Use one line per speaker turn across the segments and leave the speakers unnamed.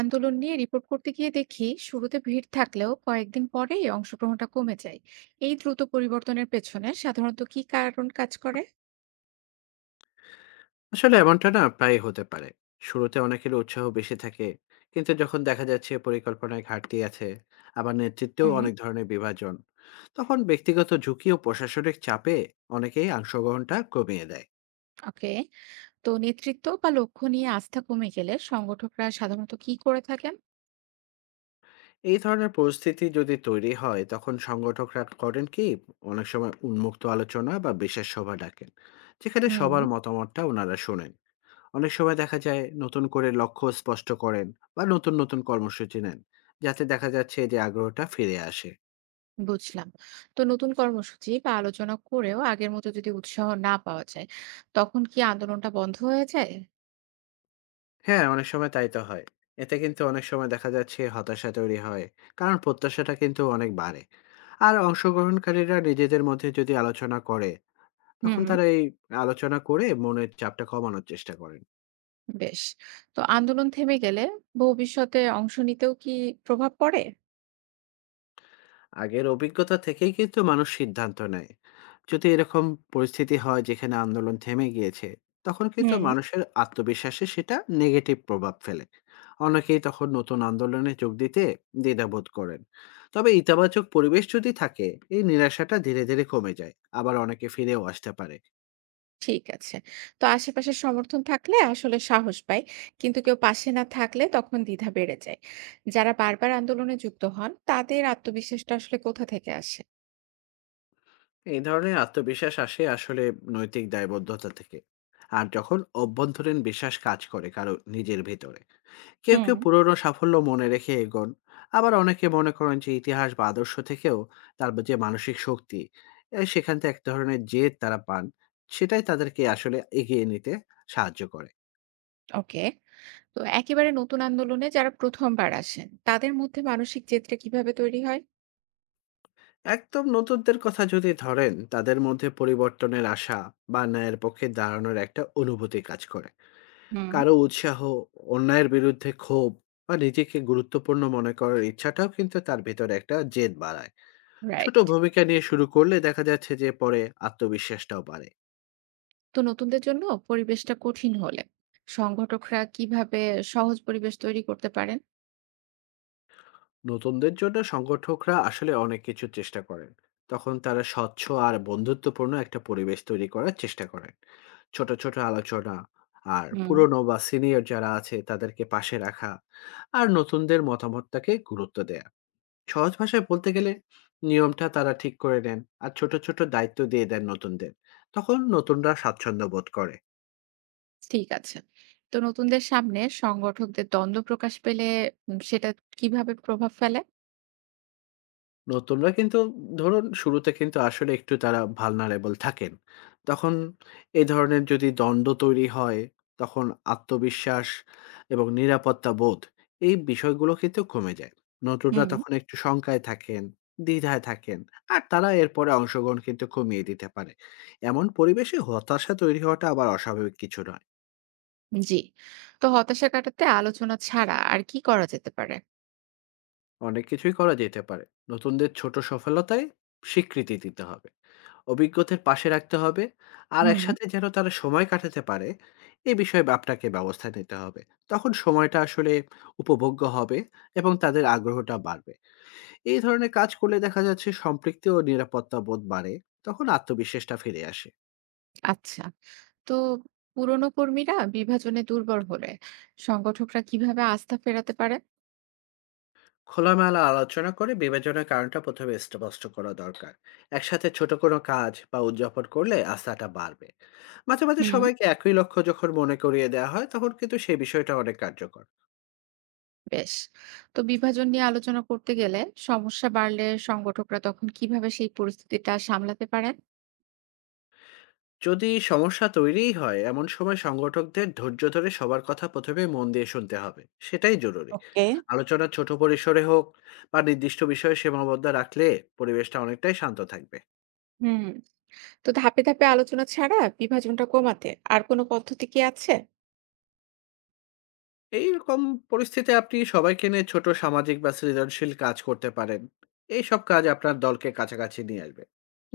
আন্দোলন নিয়ে রিপোর্ট করতে গিয়ে দেখি শুরুতে ভিড় থাকলেও কয়েকদিন পরেই অংশগ্রহণটা কমে যায়। এই দ্রুত পরিবর্তনের পেছনে সাধারণত কি কারণ কাজ করে?
আসলে এমনটা না প্রায়ই হতে পারে। শুরুতে অনেকের উৎসাহ বেশি থাকে। কিন্তু যখন দেখা যাচ্ছে পরিকল্পনায় ঘাটতি আছে, আবার নেতৃত্বেও
হুম।
অনেক ধরনের বিভাজন, তখন ব্যক্তিগত ঝুঁকি ও প্রশাসনিক চাপে অনেকেই অংশগ্রহণটা কমিয়ে দেয়।
ওকে। তো নেতৃত্ব বা লক্ষ্য নিয়ে আস্থা কমে গেলে সংগঠকরা সাধারণত কি করে থাকেন?
এই ধরনের পরিস্থিতি যদি তৈরি হয়, তখন সংগঠকরা করেন কি, অনেক সময় উন্মুক্ত আলোচনা বা বিশেষ সভা ডাকেন, যেখানে
হুম।
সবার মতামতটা ওনারা শোনেন। অনেক সময় দেখা যায় নতুন করে লক্ষ্য স্পষ্ট করেন বা নতুন নতুন কর্মসূচি নেন যাতে দেখা যাচ্ছে যে আগ্রহটা ফিরে আসে।
বুঝলাম। তো নতুন কর্মসূচি বা আলোচনা করেও আগের মতো যদি উৎসাহ না পাওয়া যায়, তখন কি আন্দোলনটা বন্ধ হয়ে যায়?
হ্যাঁ, অনেক সময় তাই তো হয়। এতে কিন্তু অনেক সময় দেখা যাচ্ছে হতাশা তৈরি হয়, কারণ প্রত্যাশাটা কিন্তু অনেক বাড়ে। আর অংশগ্রহণকারীরা নিজেদের মধ্যে যদি আলোচনা করে তখন
হুম।
তারা এই আলোচনা করে মনের চাপটা কমানোর চেষ্টা করেন।
বেশ। তো আন্দোলন থেমে গেলে ভবিষ্যতে অংশ নিতেও কি প্রভাব পড়ে?
আগের অভিজ্ঞতা থেকেই কিন্তু মানুষ সিদ্ধান্ত নেয়। যদি এরকম পরিস্থিতি হয় যেখানে আন্দোলন থেমে গিয়েছে, তখন কিন্তু
হুম।
মানুষের আত্মবিশ্বাসে সেটা নেগেটিভ প্রভাব ফেলে। অনেকেই তখন নতুন আন্দোলনে যোগ দিতে দ্বিধাবোধ করেন। তবে ইতিবাচক পরিবেশ যদি থাকে, এই নিরাশাটা ধীরে ধীরে কমে যায়। আবার অনেকে ফিরেও আসতে পারে।
ঠিক আছে। তো আশেপাশের সমর্থন থাকলে আসলে সাহস পাই। কিন্তু কেউ পাশে না থাকলে তখন দ্বিধা বেড়ে যায়। যারা বারবার আন্দোলনে যুক্ত হন তাদের আত্মবিশ্বাসটা আসলে কোথা থেকে আসে?
এই ধরনের আত্মবিশ্বাস আসে আসলে নৈতিক দায়বদ্ধতা থেকে। আর যখন অভ্যন্তরীণ বিশ্বাস কাজ করে কারো নিজের ভেতরে। কেউ
হুম।
কেউ পুরনো সাফল্য মনে রেখে এগোন। আবার অনেকে মনে করেন যে ইতিহাস বা আদর্শ থেকেও তার যে মানসিক শক্তি, সেখান থেকে এক ধরনের জেদ তারা পান, সেটাই তাদেরকে আসলে এগিয়ে নিতে সাহায্য করে।
ওকে। তো একেবারে নতুন আন্দোলনে যারা প্রথমবার আসেন তাদের মধ্যে মানসিক জেদটা কিভাবে তৈরি হয়?
একদম নতুনদের কথা যদি ধরেন, তাদের মধ্যে পরিবর্তনের আশা বা ন্যায়ের পক্ষে দাঁড়ানোর একটা অনুভূতি কাজ করে।
হুম।
কারো উৎসাহ, অন্যায়ের বিরুদ্ধে ক্ষোভ বা নিজেকে গুরুত্বপূর্ণ মনে করার ইচ্ছাটাও কিন্তু তার ভেতরে একটা জেদ বাড়ায়। ছোট
রাইট।
ভূমিকা নিয়ে শুরু করলে দেখা যাচ্ছে যে পরে আত্মবিশ্বাসটাও বাড়ে।
তো নতুনদের জন্য পরিবেশটা কঠিন হলে সংগঠকরা কিভাবে সহজ পরিবেশ তৈরি করতে পারেন?
নতুনদের জন্য সংগঠকরা আসলে অনেক কিছু চেষ্টা করেন। তখন তারা স্বচ্ছ আর বন্ধুত্বপূর্ণ একটা পরিবেশ তৈরি করার চেষ্টা করেন। ছোট ছোট আলোচনা, আর পুরনো বা সিনিয়র যারা আছে তাদেরকে পাশে রাখা, আর নতুনদের মতামতটাকে গুরুত্ব দেয়া। সহজ ভাষায় বলতে গেলে, নিয়মটা তারা ঠিক করে নেন আর ছোট ছোট দায়িত্ব দিয়ে দেন নতুনদের। তখন নতুনরা স্বাচ্ছন্দ্য বোধ করে।
ঠিক আছে। তো নতুনদের সামনে সংগঠকদের দ্বন্দ্ব প্রকাশ পেলে সেটা কিভাবে প্রভাব ফেলে?
নতুনরা কিন্তু, ধরুন, শুরুতে কিন্তু আসলে একটু তারা ভালনারেবল থাকেন। তখন এই ধরনের যদি দ্বন্দ্ব তৈরি হয়, তখন আত্মবিশ্বাস এবং নিরাপত্তা বোধ, এই বিষয়গুলো কিন্তু কমে যায়। নতুনরা
হুম।
তখন একটু শঙ্কায় থাকেন, দ্বিধায় থাকেন, আর তারা এরপরে অংশগ্রহণ কিন্তু কমিয়ে দিতে পারে। এমন পরিবেশে হতাশা তৈরি হওয়াটা আবার অস্বাভাবিক কিছু নয়।
জি। তো হতাশা কাটাতে আলোচনা ছাড়া আর কি করা যেতে পারে?
অনেক কিছুই করা যেতে পারে। নতুনদের ছোট সফলতায় স্বীকৃতি দিতে হবে। অভিজ্ঞদের পাশে রাখতে হবে আর
হুম।
একসাথে যেন তারা সময় কাটাতে পারে এ বিষয়ে আপনাকে ব্যবস্থা নিতে হবে। তখন সময়টা আসলে উপভোগ্য হবে এবং তাদের আগ্রহটা বাড়বে। এই ধরনের কাজ করলে দেখা যাচ্ছে সম্পৃক্তি ও নিরাপত্তা বোধ বাড়ে, তখন আত্মবিশ্বাসটা ফিরে আসে।
আচ্ছা। তো পুরনো কর্মীরা বিভাজনে দুর্বল হলে সংগঠকরা কিভাবে আস্থা ফেরাতে পারে?
খোলামেলা আলোচনা করে বিবেচনার কারণটা প্রথমে স্পষ্ট করা দরকার। একসাথে ছোট কোনো কাজ বা উদযাপন করলে আস্থাটা বাড়বে। মাঝে মাঝে
হুম।
সবাইকে একই লক্ষ্য যখন মনে করিয়ে দেওয়া হয়, তখন কিন্তু সেই বিষয়টা অনেক কার্যকর।
বেশ। তো বিভাজন নিয়ে আলোচনা করতে গেলে সমস্যা বাড়লে সংগঠকরা তখন কিভাবে সেই পরিস্থিতিটা সামলাতে পারেন?
যদি সমস্যা তৈরিই হয়, এমন সময় সংগঠকদের ধৈর্য ধরে সবার কথা প্রথমে মন দিয়ে শুনতে হবে, সেটাই জরুরি।
ওকে।
আলোচনা ছোট পরিসরে হোক বা নির্দিষ্ট বিষয়ে সীমাবদ্ধ রাখলে পরিবেশটা অনেকটাই শান্ত থাকবে।
হুম। তো ধাপে ধাপে আলোচনা ছাড়া বিভাজনটা কমাতে আর কোনো পদ্ধতি কি আছে?
এইরকম পরিস্থিতি আপনি সবাইকে নিয়ে ছোট সামাজিক বা সৃজনশীল কাজ করতে পারেন। এই সব কাজ আপনার দলকে কাছাকাছি নিয়ে আসবে।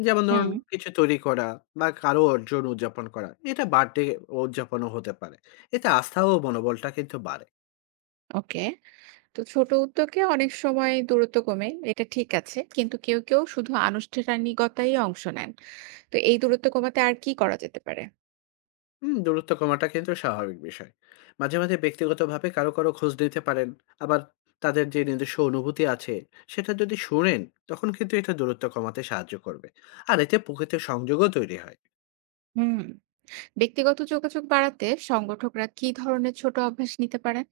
যেমন
হুম।
ধরুন, কিছু তৈরি করা বা কারো অর্জন উদযাপন করা, এটা বার্থডে উদযাপনও হতে পারে। এতে আস্থা ও মনোবলটা কিন্তু বাড়ে।
ওকে। তো ছোট উদ্যোগে অনেক সময় দূরত্ব কমে, এটা ঠিক আছে, কিন্তু কেউ কেউ শুধু আনুষ্ঠানিকতায় অংশ নেন। তো এই দূরত্ব কমাতে আর কি করা যেতে পারে?
হুম, দূরত্ব কমাটা কিন্তু স্বাভাবিক বিষয়। মাঝে মাঝে ব্যক্তিগতভাবে কারো কারো খোঁজ নিতে পারেন। আবার তাদের যে নিজস্ব অনুভূতি আছে সেটা যদি শোনেন, তখন কিন্তু এটা দূরত্ব কমাতে সাহায্য করবে। আর এতে প্রকৃত সংযোগও তৈরি হয়।
হুম। ব্যক্তিগত যোগাযোগ বাড়াতে সংগঠকরা কি ধরনের ছোট অভ্যাস নিতে পারেন?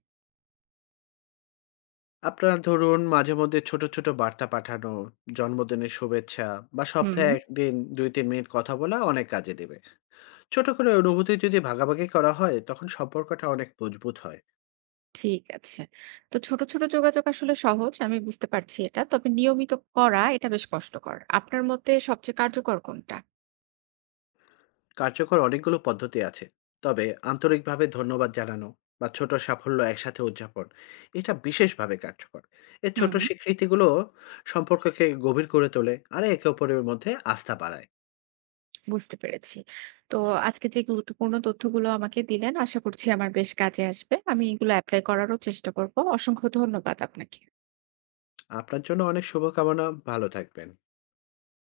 আপনার, ধরুন, মাঝে মধ্যে ছোট ছোট বার্তা পাঠানো, জন্মদিনের শুভেচ্ছা বা
হুম।
সপ্তাহে একদিন 2-3 মিনিট কথা বলা অনেক কাজে দেবে। ছোট করে অনুভূতি যদি ভাগাভাগি করা হয় তখন সম্পর্কটা অনেক মজবুত হয়।
ঠিক আছে। তো ছোট ছোট যোগাযোগ আসলে সহজ, আমি বুঝতে পারছি এটা, তবে নিয়মিত করা এটা বেশ কষ্টকর। আপনার মতে সবচেয়ে কার্যকর কোনটা?
কার্যকর অনেকগুলো পদ্ধতি আছে, তবে আন্তরিকভাবে ধন্যবাদ জানানো বা ছোট সাফল্য একসাথে উদযাপন, এটা বিশেষভাবে কার্যকর। এই ছোট
হুম।
স্বীকৃতিগুলো সম্পর্ককে গভীর করে তোলে আর একে অপরের মধ্যে আস্থা বাড়ায়।
বুঝতে পেরেছি। তো আজকে যে গুরুত্বপূর্ণ তথ্যগুলো আমাকে দিলেন আশা করছি আমার বেশ কাজে আসবে। আমি এগুলো এপ্লাই করারও চেষ্টা করব। অসংখ্য ধন্যবাদ আপনাকে।
আপনার জন্য অনেক শুভকামনা, ভালো থাকবেন।